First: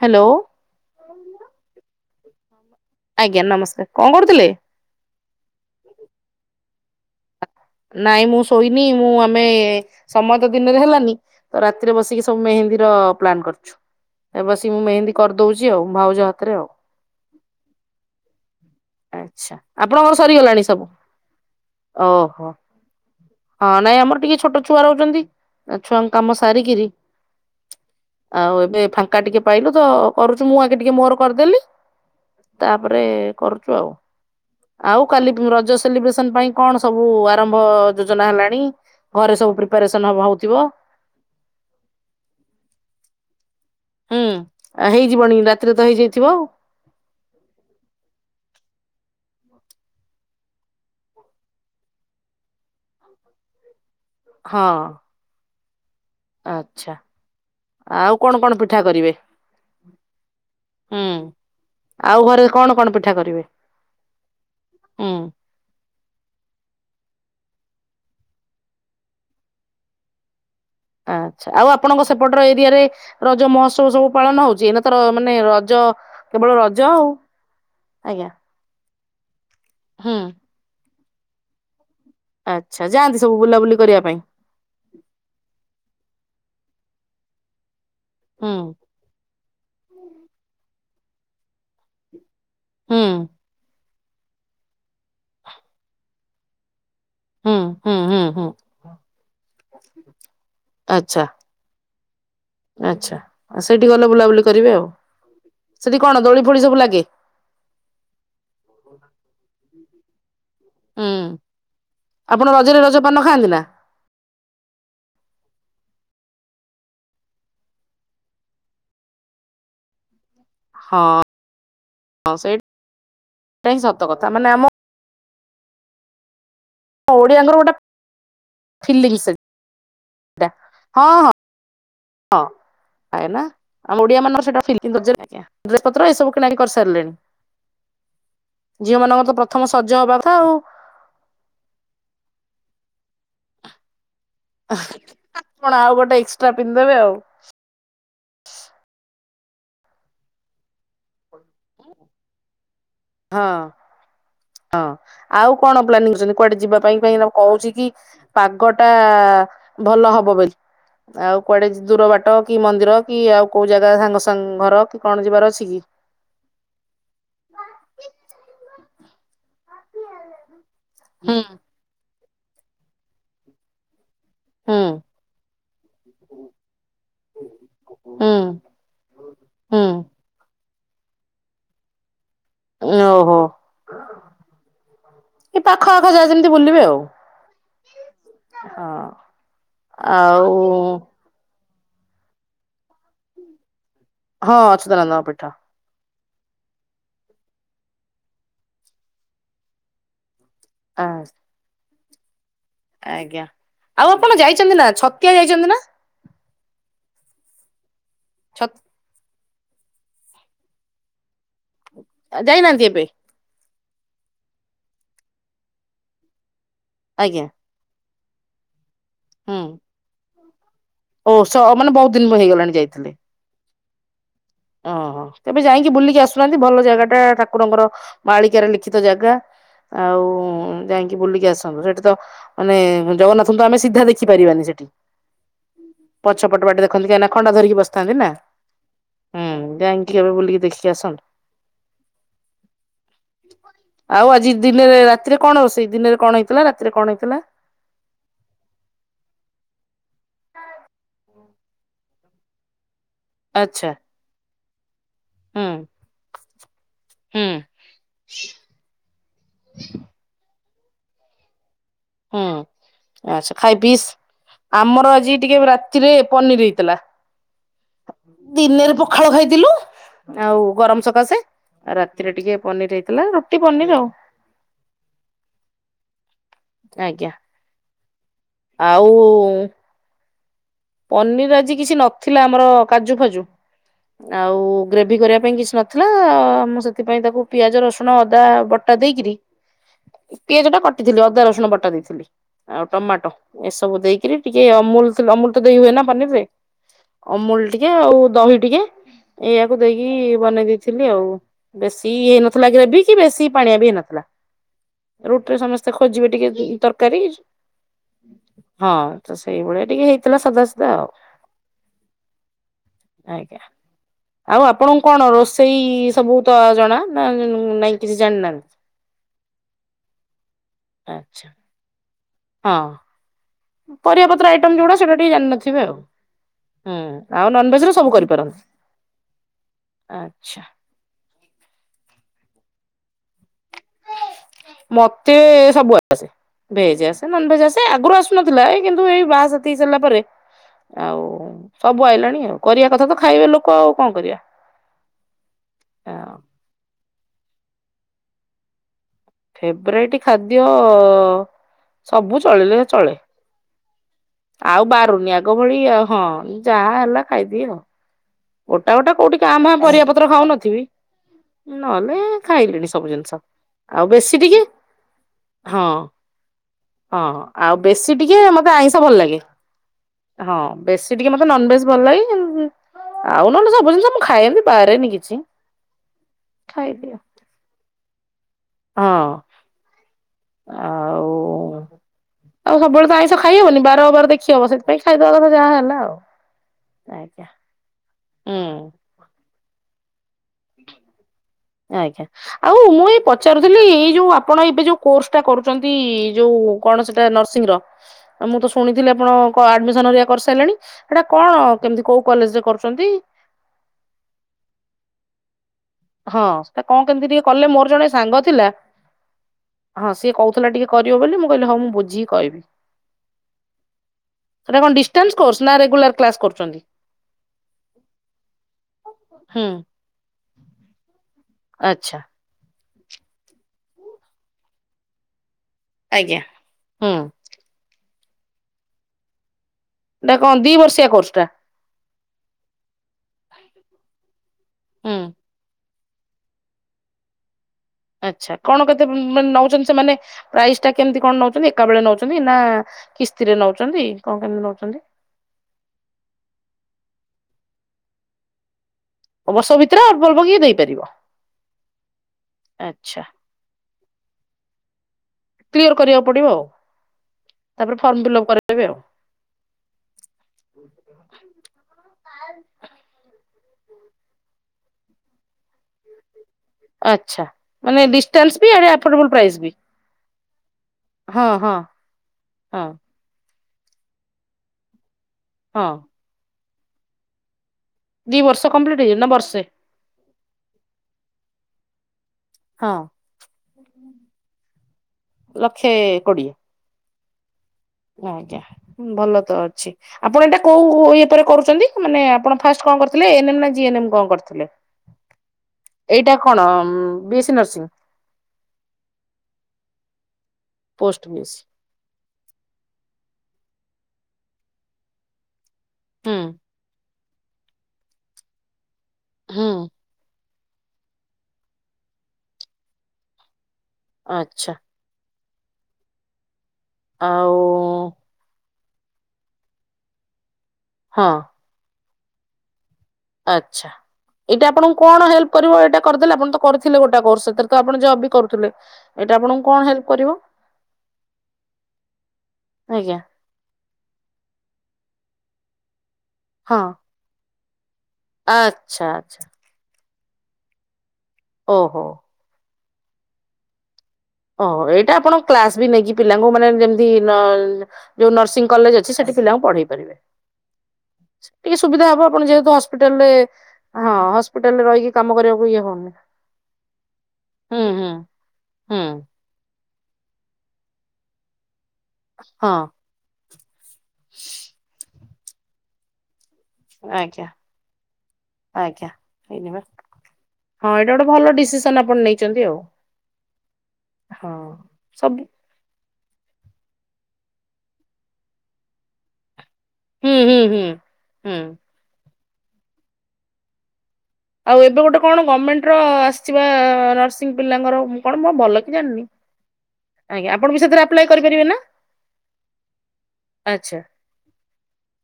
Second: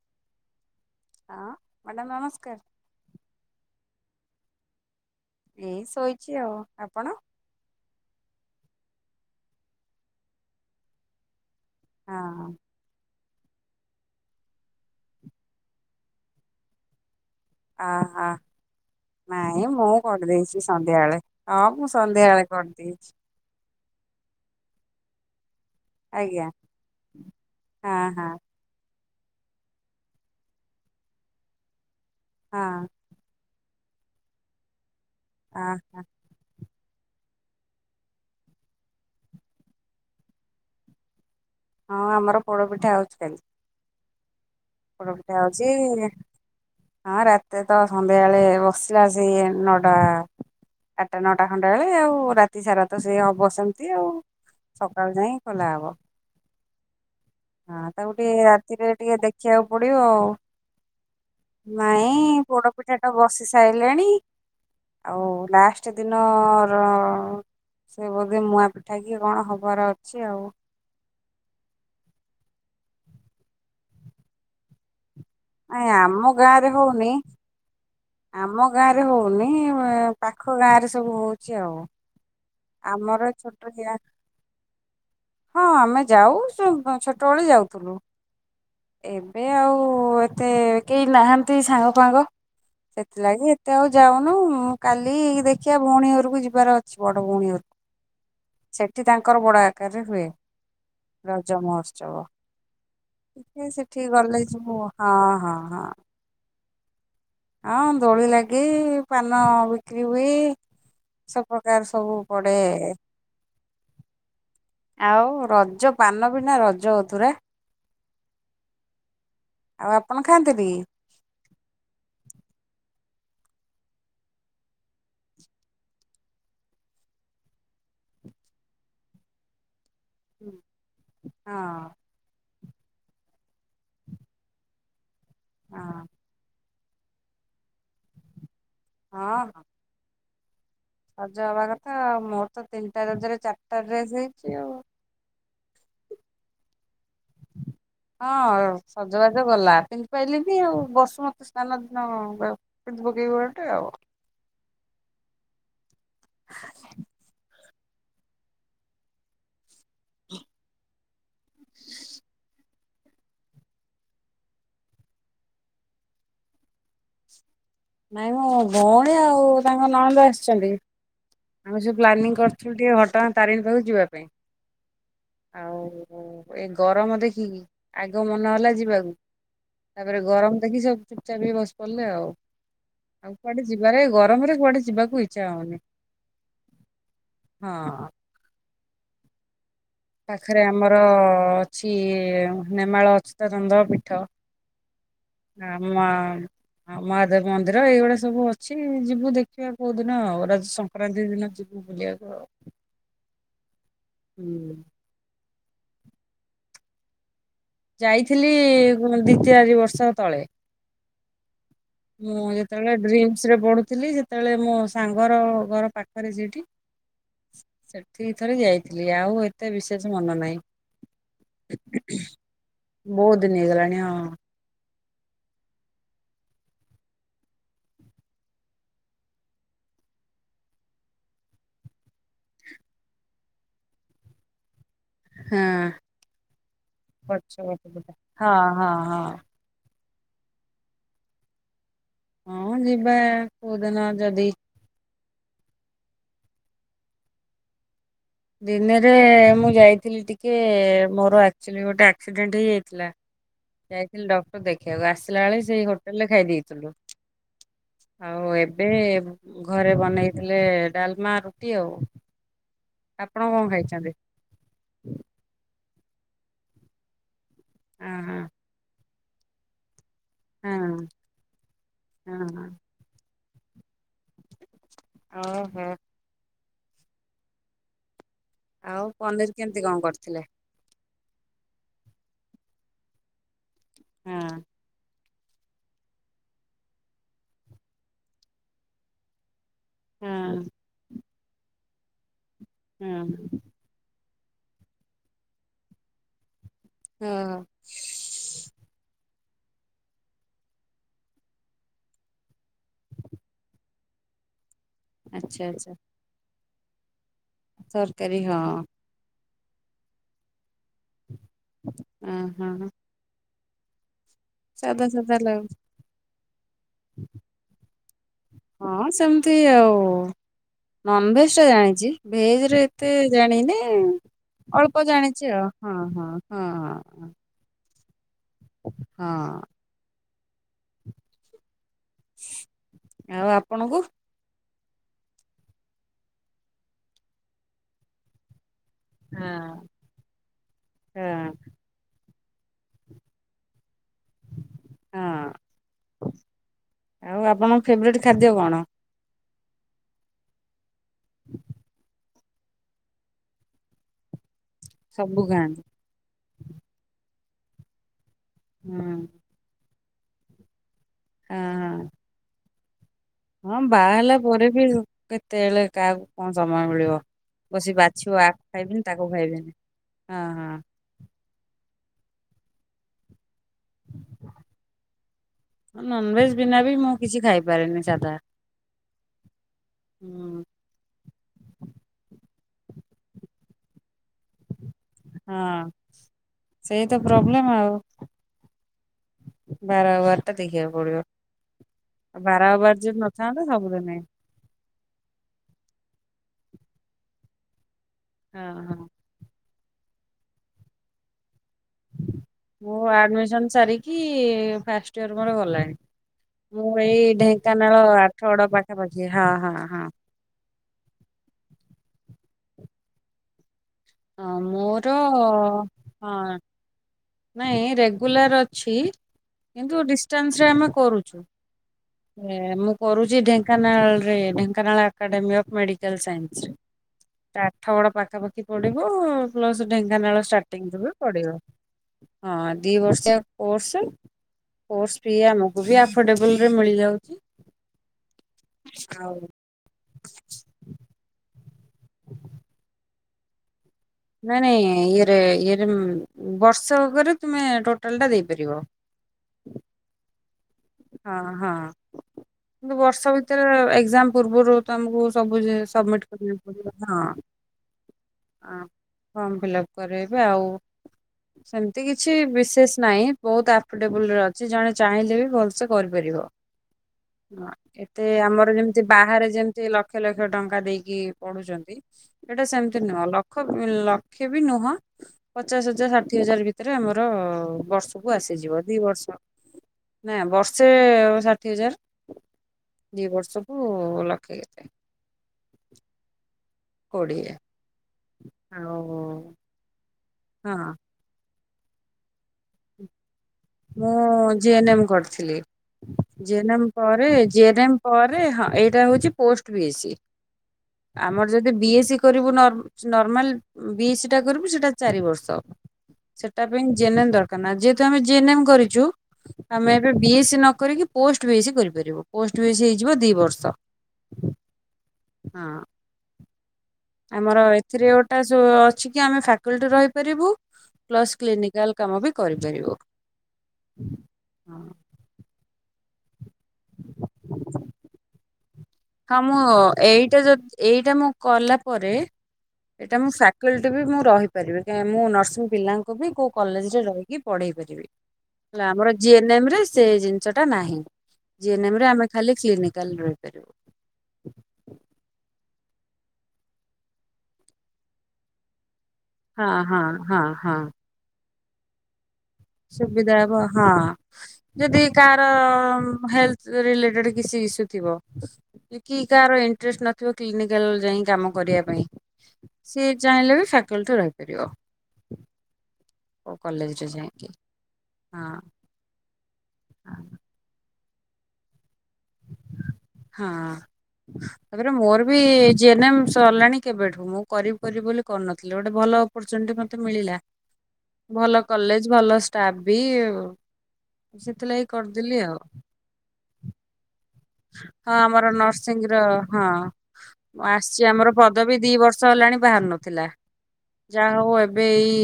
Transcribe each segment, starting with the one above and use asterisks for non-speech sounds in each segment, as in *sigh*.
Hello. ହଁ madam ନମସ୍କାର। ଆଜ୍ଞା ନମସ୍କାର କଁ କରୁଥିଲେ? ଏଇ ଶୋଇଛି ଆଉ ଆପଣ? ନାଇଁ ମୁଁ ଶୋଇନି ମୁଁ ଆମେ ସମୟ ତ ଦିନରେ ହେଲାନି ତ ରାତିରେ ହଁ ବସିକି ସବୁ ମେହେନ୍ଦୀର ପ୍ଲାନ୍ କରିଛୁ ଏ ବସିକି ମୁଁ ମେହେନ୍ଦୀ କରିଦଉଛି ଆଉ ଭାଉଜ ହାତରେ ଆଉ। ହଁ ହଁ। ଆଚ୍ଛା ନାଇଁ ମୁଁ ଆପଣଙ୍କର ସରିଗଲାଣି କରିଦେଇଛି ସବୁ ସନ୍ଧ୍ୟାବେଳେ ହଁ ମୁଁ ଓହୋ। ସନ୍ଧ୍ୟାବେଳେ କରିଦେଇଛି। ହଁ ନାଇଁ ଆମର ଟିକେ ଛୋଟ ଛୁଆ ରହୁଛନ୍ତି। ଛୁଆଙ୍କ କାମ ଆଜ୍ଞା ସାରିକିରି ହଁ ହଁ ଆଉ ଏବେ ଫା ଙ୍କା ଟିକେ ପାଇଲୁ ତ କରୁଛୁ ମୁଁ ଆଗେ ଟିକେ ମୋର କରିଦେଲି। ହଁ ତାପରେ କରୁଛୁ ଆଉ ଆଉ କାଲି ହଁ ରଜ ସେଲିବ୍ରେସନ ପାଇଁ କଣ ସବୁ ଆରମ୍ଭ ଯୋଜନା ହେଲାଣି ଘରେ ସବୁ ପ୍ରିପାରେସନ ହଉଥିବ? ହଁ ଆମର ପୋଡପିଠା ହଉଛି କାଲି। ହୁଁ ହେଇ ପୋଡପିଠା ଯିବଣି ହଉଛି ରାତିରେ ତ ହେଇଯାଇଥିବ ଆଉ। ହଁ ରାତିରେ ତ ସନ୍ଧ୍ୟାବେଳେ ବସିଲା ସେ ନଟା ଆଠଟା ନଅଟା ଖଣ୍ଡେ ବେଳେ ଆଉ ରାତି ସାରା ତ ସିଏ ହବ ସେମିତି ଆଉ ହଁ ସକାଳୁ ଯାଏ ଖୋଲା ହବ। ଆଚ୍ଛା ହଁ ତାକୁ ଆଉ କଣ ଟିକେ କଣ ପିଠା ରାତିରେ କରିବେ ଟିକେ ଦେଖିବାକୁ ପଡ଼ିବ ଆଉ ହୁଁ ଆଉ ନାଇଁ ଘରେ ପୋଡ଼ କଣ କଣ ପିଠା ଟା କରିବେ ବସି ସାରିଲାଣି ହୁଁ ଆଉ ଲାଷ୍ଟ ସେ ଦିନର ସେ ବୋଧେ ମୁଆଁ ପିଠାକି କଣ ହବାର ଅଛି ଆଉ। ଆଚ୍ଛା ଆଉ ଆପଣଙ୍କ ସେପଟର ଏରିଆରେ ରଜ ମହୋତ୍ସବ ସବୁ ପାଳନ ହଉଛି ନା? ର ମାନେ ରଜ ନାଇଁ ଆମ କେବଳ ଗାଁ ରେ ରଜ ଆଉ ହଉନି ଆଜ୍ଞା। ଆମ ଗାଁରେ ହଉନି ହୁଁ ପାଖ ଗାଁରେ ସବୁ ହଉଛି ଆଉ। ଆଚ୍ଛା ଯାଆନ୍ତି ଆମର ସବୁ ଛୋଟ ବୁଲାବୁଲି ଗାଁ କରିବା ପାଇଁ। ହଁ ଆମେ ଯାଉ ଛୋଟବେଳେ ଯାଉଥିଲୁ। ହଁ ଏବେ ଆଉ ଏତେ କେହି ନାହାନ୍ତି ସାଙ୍ଗ ଫାଙ୍ଗ। ହୁଁ ସେଥିଲାଗି ଏତେ ଆଉ ଯାଉନୁ କାଲି ଦେଖିବା ଭଉଣୀ ଘରକୁ ଯିବାର ଅଛି ବଡ଼ ହୁଁ ହୁଁ ହୁଁ ହୁଁ ସେଠି ତାଙ୍କର ବଡ଼ ଆକାରରେ ହୁଏ ଆଚ୍ଛା ରଜ ମହୋତ୍ସବ। ଆଚ୍ଛା ସେଇଠି ସେଠିକି ବୁଲାବୁଲି ଗଲେ କରିବେ ଯିବୁ ଆଉ ହଁ ହଁ। ସେଠି କଣ ଦୋଳି ଫୋଳି ସବୁ ଲାଗେ? ହଁ ଦୋଳି ଲାଗେ ପାନ ବିକ୍ରି ହୁଏ। ହୁଁ ସବୁ ପ୍ରକାର ସବୁ ପଡେ ଆପଣ ରଜରେ ରଜପାନ ଖାଆନ୍ତି ନା? ଆଉ ରଜ ପାନ ବିନା ରଜ ଅଧୁରା। ଆଉ ଆପଣ ଖାଆନ୍ତି ବି? ହଁ *unintelligible* ସତ କଥା ମାନେ ଆମ ଓଡିଆଙ୍କର ଗୋଟେ ଫିଲିଙ୍ଗ ସେଇଟା ହଁ ହଁ। ହଁ ହଁ କାଇଁନା ଆମ ଓଡ଼ିଆ ମାନଙ୍କ ସେଇଟା ଫିଲିଙ୍ଗ ରଜରେ। ହଁ ଡ୍ରେସ ପତ୍ର ଏସବୁ କିଣାକିଣି କରିସାରିଲେଣି? ଝିଅ ହଁ ମାନଙ୍କର ତ ହଁ ପ୍ରଥମ ସଜ ହବା କଥା ଆଉ ସଜ ହବା କଥା ମୋର ତ ତିନିଟା ରଜରେ ଚାରିଟା ଡ୍ରେସ। ଆଉ। କଣ ଆଉ ଗୋଟେ ଏକ୍ସଟ୍ରା ପିନ୍ଧିଦେବେ ଆଉ। ହଁ ସଜବାଜ ଗଲା ପିନ୍ଧି ପାଇଲିନି ଆଉ ସ୍ନାନ ଦିନ ପିନ୍ଧି ପକେଇବୁ ହଁ ଗୋଟେ। ହଁ ଆଉ କଣ ପ୍ଲାନିଂ କରିଛନ୍ତି କୁଆଡ଼େ ଯିବା ପାଇଁ କି କହୁଛି କି? ପାଗ ଟା ଭଲ ହବ ବୋଲି ଆଉ କୁଆଡ଼େ ଦୂର ବାଟ କି ମନ୍ଦିର କି ଆଉ କୋଉ ଜାଗା ସାଙ୍ଗ ସାଙ୍ଗ ଘର କି କଣ ଯିବାର ଅଛି କି? ନାଇଁ ମୋ ଭଉଣୀ ଆଉ ତାଙ୍କ ନଣନ୍ଦ ଆସିଛନ୍ତି। ହୁଁ- ଆମେ ସବୁ ପ୍ଲାନିଙ୍ଗ କରିଥିଲୁ ଟିକେ ଘଟ ଗାଁ ତାରିଣୀ ପାଖକୁ ଯିବା ପାଇଁ। ହଁ ଆଉ ଏ ଗରମ ଦେଖିକି ଆଗ ହୁଁ ମନ ହେଲା ଯିବାକୁ ହୁଁ ତାପରେ ଗରମ ଦେଖି ସବୁ ଚୁପ୍ ଚାପ୍ ବସି ପଡ଼ିଲେ ଆଉ। ଆଉ ଓହୋ କୁଆଡ଼େ ଯିବାରେ ଗରମ ରେ କୁଆଡ଼େ ଯିବାକୁ ଇଛା ହଉନି। ଯାଏ ଯେମିତି ବୁଲିବେ ଆଉ ହଁ ହଁ। ଆଉ ପାଖରେ ଆମର ଅଛି ନେମାଳ ଅଚୁତ ଚନ୍ଦ୍ର ପୀଠ। ହଁ ଅଚତ ନନ୍ଦଙ୍କ ପୀଠ। ଆମ ହଁ ମହାଦେବ ମନ୍ଦିର ଏଇଗୁଡା ସବୁ ଅଛି ଯିବୁ ଦେଖିବା କୋଉ ଦିନ ଆଉ ରଜ ଆ ସଂକ୍ରାନ୍ତି ଦିନ ଯିବୁ ବୁଲିବାକୁ। ଆଜ୍ଞା ଆଉ ଆପଣ ହୁଁ ଯାଇଛନ୍ତି ନା ଛତିଆ ଯାଇଛନ୍ତି ନା? ଯାଇଥିଲି ଛ ଦି ଚାରି ବର୍ଷ ତଳେ। ହଁ ଯାଇନାହାନ୍ତି ଯେତଳେ ଏବେ ଡ୍ରି ଶି ରେ ପଢୁଥିଲି ଯେତେବେଳେ ମୋ ସାଙ୍ଗର ଘର ପାଖରେ ସେଠି ଆଜ୍ଞା। ସେଠିକି ଥରେ ଯାଇଥିଲି ଆଉ ହୁଁ। ଏତେ ବିଶେଷ ମନ ନାହିଁ। ଓ ସ ମାନେ ବହୁତ ଦିନ ହେଇଗଲାଣି ଯାଇଥିଲେ। ବହୁ ଦିନ ହେଇଗଲାଣି ହଁ। ଓହୋ ତେବେ ଯାଇକି ବୁଲିକି ଆସୁନାହାନ୍ତି ଭଲ ଜାଗା ଟା ଠାକୁରଙ୍କର ମାଳିକାରେ ଲିଖିତ ଜାଗା। ଆଉ ଯାଇକି ବୁଲିକି ଆସନ୍ତୁ ସେଠି ତ ମାନେ ଜଗନ୍ନାଥଙ୍କୁ ତ ଆମେ ସିଧା ଦେଖିପାରିବାନି ସେଠି। ହଁ ପଛପଟ ବାଟେ ଦେଖନ୍ତି କାହିଁକିନା ହଁ ଖଣ୍ଡା ଧରିକି ବସିଥାନ୍ତି ନା ହଁ ହଁ। ହୁଁ ଯାଇକି ଘେରେ ବୁଲିକି ଦେଖିକି ଆସନ୍ତୁ। ହଁ ଯିବା କୋଉଦିନ ଆଉ ଆଜି ଯଦି ଦିନରେ ରାତିରେ କଣ ରୋସେଇ ଦିନରେ କଣ ହେଇଥିଲା ରାତିରେ କଣ ହେଇଥିଲା? ଦିନରେ ମୁଁ ଯାଇଥିଲି ଟିକେ ମୋର ଆଚୁଆଲି ଗୋଟେ ଆକ୍ସିଡେଣ୍ଟ ହେଇଯାଇ ଥିଲା ଆଚ୍ଛା। ଯାଇଥିଲୁ ଡକ୍ଟର ଦେଖିବାକୁ ଆସିଲା ବେଳେ ହୁଁ ସେଇ ହୋଟେଲ ରେ ଖାଇ ଦେଇଥିଲୁ। ହୁଁ ଆଉ ଏବେ ଘରେ ବନେଇଥିଲେ ଡାଲମା ରୁଟି ଆଉ। ହୁଁ ଆପଣ ଆଛା କଣ ଖାଇ ଖାଇଛନ୍ତି? ବିଷ ଆମର ଆଜି ଟିକେ ରାତିରେ ପନିର ହେଇଥିଲା ହଁ ଦିନରେ ପ ପଖାଳ ଖାଇଥିଲୁ ଆଉ ଗରମ ହଁ ସକାଶେ ରାତିରେ ହଁ ଟିକେ ହଁ ପନିର ହେଇଥିଲା। ରୁ ଟି ପନିର ଆଉ। ଓହୋ। ଆଜ୍ଞା। ଆଉ ପନିର କେମିତି କଣ କରିଥିଲେ? ପନିର ଆଜି କିଛି ନଥିଲା ଆମର କାଜୁ ଫାଜୁ ହଁ ଆଉ ଗ୍ରେଭି କରିବା ପାଇଁ କିଛି ନଥିଲା ମୁଁ ସେଥିପାଇଁ ତାକୁ ପିଆଜ ରସୁଣ ଅଦା ବଟା ଦେଇକିରି ହଁ ପିଆଜ ଟା କାଟିଥିଲି ଅଦା ରସୁଣ ବଟା ଦେଇଥିଲି ଆଉ ଟମାଟୋ ହଁ। ଏସ ସବୁ ଦେଇକିରି ଟିକେ ଅମୁଲ ଅମୁଲ ତ ଦେଇ ହୁଏ ନା ପନିରେ। ହଁ ଅମୁଲ ଟିକେ ଆଉ ଦହି ଟିକେ ଏଇଆକୁ ଦେଇକି ବନେଇ ଦେଇଥିଲି ଆଉ। ବେଶୀ ଇଏ ହେଇନଥିଲା ଗ୍ରେଭି କି ବେଶୀ ପାଣିଆ ବି ହେଇନଥିଲା। ରୁଟିରେ ଆଚ୍ଛା ଆଚ୍ଛା ସମସ୍ତେ ଖୋଜିବେ ଟିକେ ତରକାରୀ। ତରକାରୀ ହଁ। ତ ସେଇଭଳିଆ ଟିକେ ହେଇଥିଲା ସଧା ସିଧା ଆଉ। ଉଁ ହୁଁ ହୁଁ। ଆଜ୍ଞା ଆଉ ଆପଣଙ୍କୁ କଣ ସାଧା ଲାଗୁଛି ରୋଷେଇ ସବୁ ତ ଜଣା ନା ନାଇଁ କିଛି ଜାଣିନାହାନ୍ତି? ହଁ ସେମିତି ଆଉ ଆଚ୍ଛା ନନଭେଜ ଟା ଜାଣିଛି ଭେଜ ରେ ହଁ ଏତେ ଜାଣିନି। ପରିବା ପତ୍ର ଆଇଟମ ଯୋଉଡା ଅଳ୍ପ ସେଇଟା ଟିକେ ଜାଣିଛି ଜାଣିନଥିବେ ହଁ ଆଉ। ହଁ ହଁ ହୁଁ ଆଉ ନନଭେଜରେ ସବୁ କରିପାର। ହଁ। ଆଚ୍ଛା। ଆଉ ଆପଣଙ୍କୁ। ମତେ ସବୁ ଆସେ ଭେଜ ଆସେ ନନଭେଜ ଆସେ ଆଗରୁ ଆସୁନଥିଲା ଏଇ କିନ୍ତୁ ଏଇ ହଁ ବାହାସାଥୀ ସାରିଲା ପରେ ଆଉ ହଁ ସବୁ ଆଇଲାଣି ଆଉ କରିବା କଥା ତ ଖାଇବେ ଲୋକ ଆଉ କଣ କରିବା। ହଁ ଆଉ ଆପଣଙ୍କ ଫେବରେଟ ଖାଦ୍ୟ କଣ? ଫେବରାଇଟ ଖାଦ୍ୟ ସବୁ ଚଳିଲେ ଚଳେ। ଆଉ ବାରୁନି ସବୁ ଆଗ ଭଳି ଖାଆନ୍ତି ଅ ହଁ ଯାହା ହେଲା ଖାଇଦିଏ ଆଉ। ଗୋଟା ହୁଁ ଗୋଟା ହଁ କଉଠି କାଆଁ ଭାଆଁ ପରିବା ପତ୍ର ଖାଉନଥିବି। ହଁ ନହେଲେ ଖାଇଲିଣି ସବୁ ଜିନିଷ। ହଁ ଆଉ ବାହା ହେଲା ବେଶୀ ଟିକେ ପରେ ବି କେତେବେଳେ ହଁ କାହାକୁ କଣ ସମୟ ମିଳିବ ହଁ ଆଉ ବ ଯିଏ ବେଶୀ ଟିକେ ବାଛିବ ଆକୁ ମତେ ଆଇଁଷ ଖାଇବିନି ଭଲ ତାକୁ ଲାଗେ ଖାଇବିନି ହଁ ହଁ। ବେଶୀ ଟିକେ ମତେ ନନଭେଜ୍ ଭଲ ଲାଗେ କି ଆଉ ନହେଲେ ସବୁ ଜିନିଷ ମୁଁ ଖାଏ ଏମିତି ବାରେନି କିଛି ଖାଇଦିଏ। ବାରେନି ସାଧା। ହଁ। ହୁଁ ଆଉ ଆଉ ସବୁବେଳେ ତ ଆଇଁଷ ଖାଇହବନି ବାର ଅବାର ଦେଖି ହବ ସେ ଏଇ ଖାଇଦବା କଥା ଯାହା ହଁ ହେଲା ଆଉ ସେଇ ତ ଆଜ୍ଞା ହୁଁ। ବାର ଅବାର ତ ଦେଖିବାକୁ ପଡିବ। ଆଜ୍ଞା ବାର ଆଉ ଅବାର ମୁଁ ଯଦି ଏଇ ନଥାନ୍ତା ପଚାରୁଥିଲି ସବୁଦିନ ଏଇ ଯୋଉ ଆପ ଆପଣ ଏବେ ଯୋଉ କୋର୍ସ ଟା କରୁଛନ୍ତି ଯୋଉ କଣ ସେଟା ନର୍ସିଂର। ଆଉ ମୁଁ ହଁ ତ ହଁ। ଶୁଣିଥିଲି ଆପଣ କଣ ଆଡମିସନ ହରିକା କରିସାରିଲେଣି ସେଟା କଣ କେମିତି କୋଉ କଲେଜରେ ମୁଁ କରୁଛନ୍ତି? ଆଡମିସନ ସାରିକି ଫାଷ୍ଟ ଇୟର ମୋର ଗଲାଣି। ହଁ ସେଟା ମୁଁ କଣ କେମିତି ଏଇ ଟିକେ କଲେ ମୋର ଢେଙ୍କାନାଳ ଜଣେ ସାଙ୍ଗ ଆଠଗଡ ଥିଲା, ପାଖାପାଖି ହଁ ହଁ ସିଏ କହୁଥିଲା ଟିକେ କରିବ ବୋଲି ମୁଁ କହିଲି ହଉ ମୁଁ ବୁଝିକି କହିବି। ହଁ ସେଟା କଣ ମୋର ଡିଷ୍ଟାନ୍ସ କୋର୍ସ ନା ରେଗୁଲାର ହଁ କ୍ଲାସ କରୁଛନ୍ତି। ନାଇଁ ରେଗୁଲାର ଅଛି, ହୁଁ କିନ୍ତୁ ଡିଷ୍ଟାନ୍ସରେ ଆମେ କରୁଛୁ। ଆଚ୍ଛା। ଏ ମୁଁ କରୁଛି ଢେଙ୍କାନାଳ ରେ ଢେଙ୍କାନାଳ ଏକାଡେମୀ ଅଫ୍ ମେଡି କାଲ ଆଜ୍ଞା ସାଇନ୍ସରେ ହୁଁ ଆଠଗଡ ପାଖାପାଖି ପଡିବୁ ପ୍ଲସ ଏଟା ଢେଙ୍କାନାଳ କଣ ଦି ଷ୍ଟାର୍ଟିଂ ବର୍ଷିଆ ଥିବ କୋର୍ସ ଟା? ପଡିବ ହଁ ଦି ବର୍ଷିଆ କୋର୍ସ କୋର୍ସ ହୁଁ। ଫି ଆମକୁ ବି ଆଫୋର୍ଡେବଲ ରେ ମିଳିଯାଉଛି। ଆଛା କଣ କେତେ ଆଉ ମାନେ ନଉଛନ୍ତି ସେମାନେ ପ୍ରାଇସ୍ ଟା କେମିତି କଣ ନଉଛନ୍ତି ଏକା ବେଳେ ନଉଛନ୍ତି ନା କିସ୍ତିରେ ନଉଛନ୍ତି। କଣ କେମିତି ନାଇଁ ନଉଛନ୍ତି? ନାଇଁ ଇଏରେ ଇଏରେ ବର୍ଷେକ କରେ ତୁମେ ଟୋଟାଲ ଟା ଦେଇପାରିବ। ଏବର୍ଷ ଭିତରେ ଅଳ୍ପ ଅଳ୍ପ କରି ଦେଇ ହଁ ହଁ। କିନ୍ତୁ ଆଚ୍ଛା ବର୍ଷ ଭିତରେ ଏକ୍ସାମ ପୂର୍ବରୁ ତମକୁ ସବୁ କ୍ଲିୟର ସମିଟ ପଡିବ କରିବାକୁ ଆଉ। ପଡ଼ି ହଁ। ତାପରେ ଫର୍ମ ଫିଲ୍ଅପ କରାଇଦେବେ ଆଉ। ଫର୍ମ ଫିଲ୍ଅପ କରାଇବେ ଆଉ। ସେମିତି କିଛି ବିଶେଷ ନାହିଁ ବହୁତ ଆଫୋର୍ଡେବୁଲ ରେ ଅଛି ଜଣେ ଚାହିଁଲେ ବି ଭଲ ସେ କରିପାରିବ। ଆଚ୍ଛା। ହଁ ମାନେ ଏତେ ଡିଷ୍ଟାନ୍ସ ବି ଆମର ଆଡେ ଯେମିତି ଆଫୋର୍ଡେବଲ ବାହାରେ ପ୍ରାଇସ୍ ବି। ଯେମତି ଲକ୍ଷ ଲକ୍ଷ ଟଙ୍କା ଦେଇକି ହଁ ହଁ ପଢୁଛନ୍ତି ଏଇଟା ହଁ ସେମତି ନୁହଁ? ଲକ୍ଷେ ବି ନୁହଁ ହଁ ପଚାଶ ହଜାର ଷାଠିଏ ହଜାର ଭିତରେ ଆମର ବର୍ଷ କୁ ଦି ଆସିଯିବ ଦି କମ୍ପ୍ଲିଟ ହେଇଯିବ ନା ବର୍ଷ ବର୍ଷେ ନା ବର୍ଷ ଷାଠିଏ ହଜାର ହଁ। ଦି ବର୍ଷକୁ ଲକ୍ଷେ କେତେ ଲକ୍ଷେ କୋଡିଏ କୋଡ଼ିଏ। ହଁ ଆଜ୍ଞା ଭଲ ତ ଅଛି ଆପଣ ଏଇଟା ହଁ କୋଉ ଇଏ ଉପରେ କରୁଛନ୍ତି? ମାନେ ଆପଣ ଫାଷ୍ଟ୍ କଣ କରିଥିଲେ ଏନେମେଡ୍ ମୁଁ ଜେ ନେମ୍ ଏମ୍ କରିଥିଲି ଏଇଟା କଣ ଜେ ଏନ୍ ଏମ୍ ପରେ B S C G N nursing? M ପରେ ହଁ ଏଇଟା ହଉଛି ପୋଷ୍ଟ୍ ବିଜ୍ ପୋଷ୍ଟ ମିସ୍ ଆମର ଯଦି ବି ଏସ୍ କରିବୁ ନର ନର୍ମାଲ ବିଏସି ଟା କରିବୁ ସେଟା ଚାରି ବର୍ଷ ହୁଁ। ସେଟା ଜେ ଏନ୍ ଏମ୍ ଦରକାର ନା ଯେହେତୁ ଆମେ ଜେଏନ୍ ଏମ କରିଛୁ ହୁଁ। ଆମେ ଏବେ ବି ଏସ୍ ନ କରିକି ପୋଷ୍ଟ୍ ଭିଜ୍ କରିପାରିବ ପୋଷ୍ଟଭିଜି ହେଇଯିବ ଦି ବର୍ଷ ଆଛା। ହଁ। ଆଉ ଆମର ଏଥିରେ ଗୋଟେ ଏଟା ଅଛି କି ଆମେ ଫାକୋରେଟି ରହିପାରିବୁ ହଁ ପ୍ଲସ୍ କ୍ଲିନିକାଲ୍ କାମ ବି କରିପାରିବୁ। ଆଚ୍ଛା ଏଇଟା ଆପଣଙ୍କୁ କଣ ହେଲ୍ପ୍ କରିବ ଏଇଟା କରିଦେଲେ ଆପଣ ତ କରିଥିଲେ ଗୋଟେ କୋର୍ସ ସେଥିରେ ତ ଆପଣ ଜବ୍ ବି କରୁଥିଲେ। ଏଇଟା ହଁ ମୁଁ ଆପଣଙ୍କୁ କଣ ହେଲ୍ପ କରିବ ଏଇଟା ଯ ଏଇଟା ମୁଁ କଲା ପରେ ଆଜ୍ଞା ଏଇଟା ମୁଁ ସ୍କୁଲଟି ବି ମୁଁ ରହିପାରିବି ମୁଁ ନର୍ସିଂ ପିଲାଙ୍କୁ ବି କେଉଁ ହଁ କଲେଜରେ ରହିକି ପଢ଼େଇ ପାରିବି। ହେଲା ଆଚ୍ଛା ଆମର ଜି ଆଚ୍ଛା ଏନ୍ ଏମ ରେ ସେ ଜିନିଷ ଟା ନାହିଁ ଜି ଏନ ଓହୋ। ଏମରେ ଆମେ ଖାଲି କ୍ଲିନିକାଲରେ ରହିପାରିବୁ। ଓହ ଏଇଟା ଆପଣ କ୍ଲାସ୍ ବି ନେଇକି ପିଲାଙ୍କୁ ମାନେ ଯେମିତି ଯୋଉ ନର୍ସିଂ କଲେଜ ଅଛି ସେଠି ପିଲାଙ୍କୁ ହଁ ପଢେଇ ହଁ ପାରିବେ ହଁ ହଁ। ଟିକେ ସୁବିଧା ହବ ଆପଣ ଯେହେତୁ ହସ୍ପିଟାଲରେ ସୁବିଧା ହବ ହଁ ହସ୍ପିଟାଲରେ ଯଦି ରହିକି କାମ କାହାର କରିବାକୁ ଇଏ ହଉନି ହେଲ୍ପ୍ ରିଲେଟେଡ୍ କିଛି ଇସ୍ୟୁ ହୁଁ ହୁଁ ଥିବ ହୁଁ କି କାହାର ଇଣ୍ଟରେଷ୍ଟ୍ ନଥିବ କ୍ଲିନିକାଲ୍ ଯାଇ କି କାମ କରିବା ପାଇଁ ହଁ ସିଏ ଚାହିଁଲେ ବି କିନ୍ତୁ କହିପାରିବ। କଲେଜରେ ଆଜ୍ଞା ଯାଇକି ହଁ ଆଜ୍ଞା। ହେଇନି ବା ହଁ। ହଁ ଏଇଟା ଗୋଟେ ଭଲ ଡିସିସନ୍ ଆପଣ ନେଇ ହଁ ହଁ ତାପରେ ମୋର ବି ସବୁ ଜି ଏନ୍ ଏମ୍ ସରିଲାଣି କେବେଠୁ ମୁଁ କରିବି କରିବି ବୋଲି କରିୁନଥିଲି ଗୋଟେ ଭଲ ଓପୁର୍ତୁନିଟି ମତେ ହୁଁ ମିଳିଲା ହୁଁ ହୁଁ। ହୁଁ ଭଲ କଲେଜ୍ ଭଲ ଷ୍ଟାପ ବି ଆଉ ସେଥିଲାଗି ଏବେ ଗୋଟେ କଣ କରିଦେଲି ଆଉ ଗଭର୍ଣ୍ଣମେଣ୍ଟ୍ ର ଆସିଛିବା ନର ହଁ ଆମର ନରସିଂ ର ହଁ। ଆଜ୍ଞା ଆପଣ ବି ସେଥିରେ ଆସିଛି ଆପ୍ଲାଏ ଆମର କରିପାରିବେ ନା ପଦବୀ ଦି ବର୍ଷ ହେଲାଣି ବାହାରୁ ନଥିଲା। ଆଚ୍ଛା ଯାହା ହଉ ଏବେ ଏଇ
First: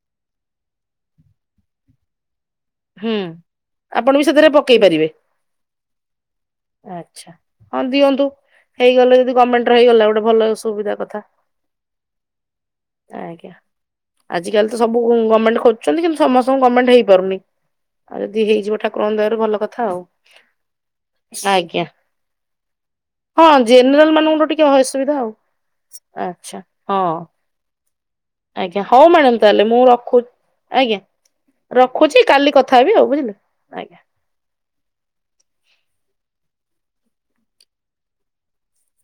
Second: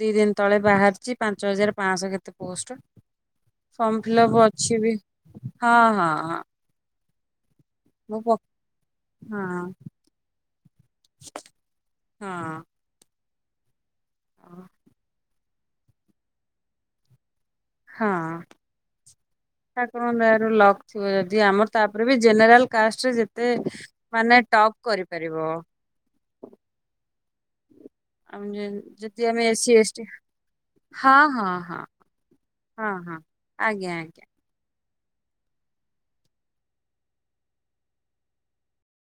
ଦି ଦିନ ତଳେ ବାହାରିଛି ପାଞ୍ଚ ହଜାର ପାଞ୍ଚଶହ କେତେ ପୋଷ୍ଟ। ହୁଁ ଫର୍ମ ଆପଣ ବି ଫିଲପ୍ ସେଥିରେ ପକେଇ ଅଛି ବି ପାରିବେ। ହଁ ହଁ ହଁ। ଆଚ୍ଛା ହଁ ମୁଁ ଦିଅନ୍ତୁ ପ ହେଇଗଲେ ଯଦି ହଁ ଗମେଣ୍ଟ୍ ହେଇଗଲା ଗୋଟେ ଭଲ ସୁବିଧା କଥା। ହଁ। ଆଜ୍ଞା ଆଜିକାଲି ତ ସବୁ ଗମେଣ୍ଟ୍ ଖୋଜୁଛନ୍ତି କିନ୍ତୁ ସମସ୍ତଙ୍କୁ ଗମେଣ୍ଟ୍ ହେଇପାରୁନି। ଆଉ ଯଦି ହଁ ହେଇଯିବ ଠାକୁର ଦୟାରୁ ଭଲ କଥା ଆଉ ଠାକୁରଙ୍କ ଦୟାରୁ ଲକ୍ ଥିବ ଯଦି ଆମର ଆଜ୍ଞା। ତାପରେ ବି ଜେନେରାଲ କାଷ୍ଟରେ ଯେତେ ହଁ ଜେନେରାଲ୍ ମାନେ ମାନଙ୍କ ଟୁ ଟିକେ ଟପ୍ ଅସୁବିଧା ଆଉ କରିପାରିବ। ଆଚ୍ଛା ହଁ। ଆମେ ଆଜ୍ଞା ହଉ ଯଦି ମ୍ୟାଡ଼ାମ୍ ଆମେ ତାହେଲେ ଏସି ମୁଁ ଏସଟି ରଖୁ ଆଜ୍ଞା ହଁ ହଁ ହଁ ରଖୁଛି କାଲି କଥା ହେବି ଆଉ ବୁଝିଲେ ଆଜ୍ଞା।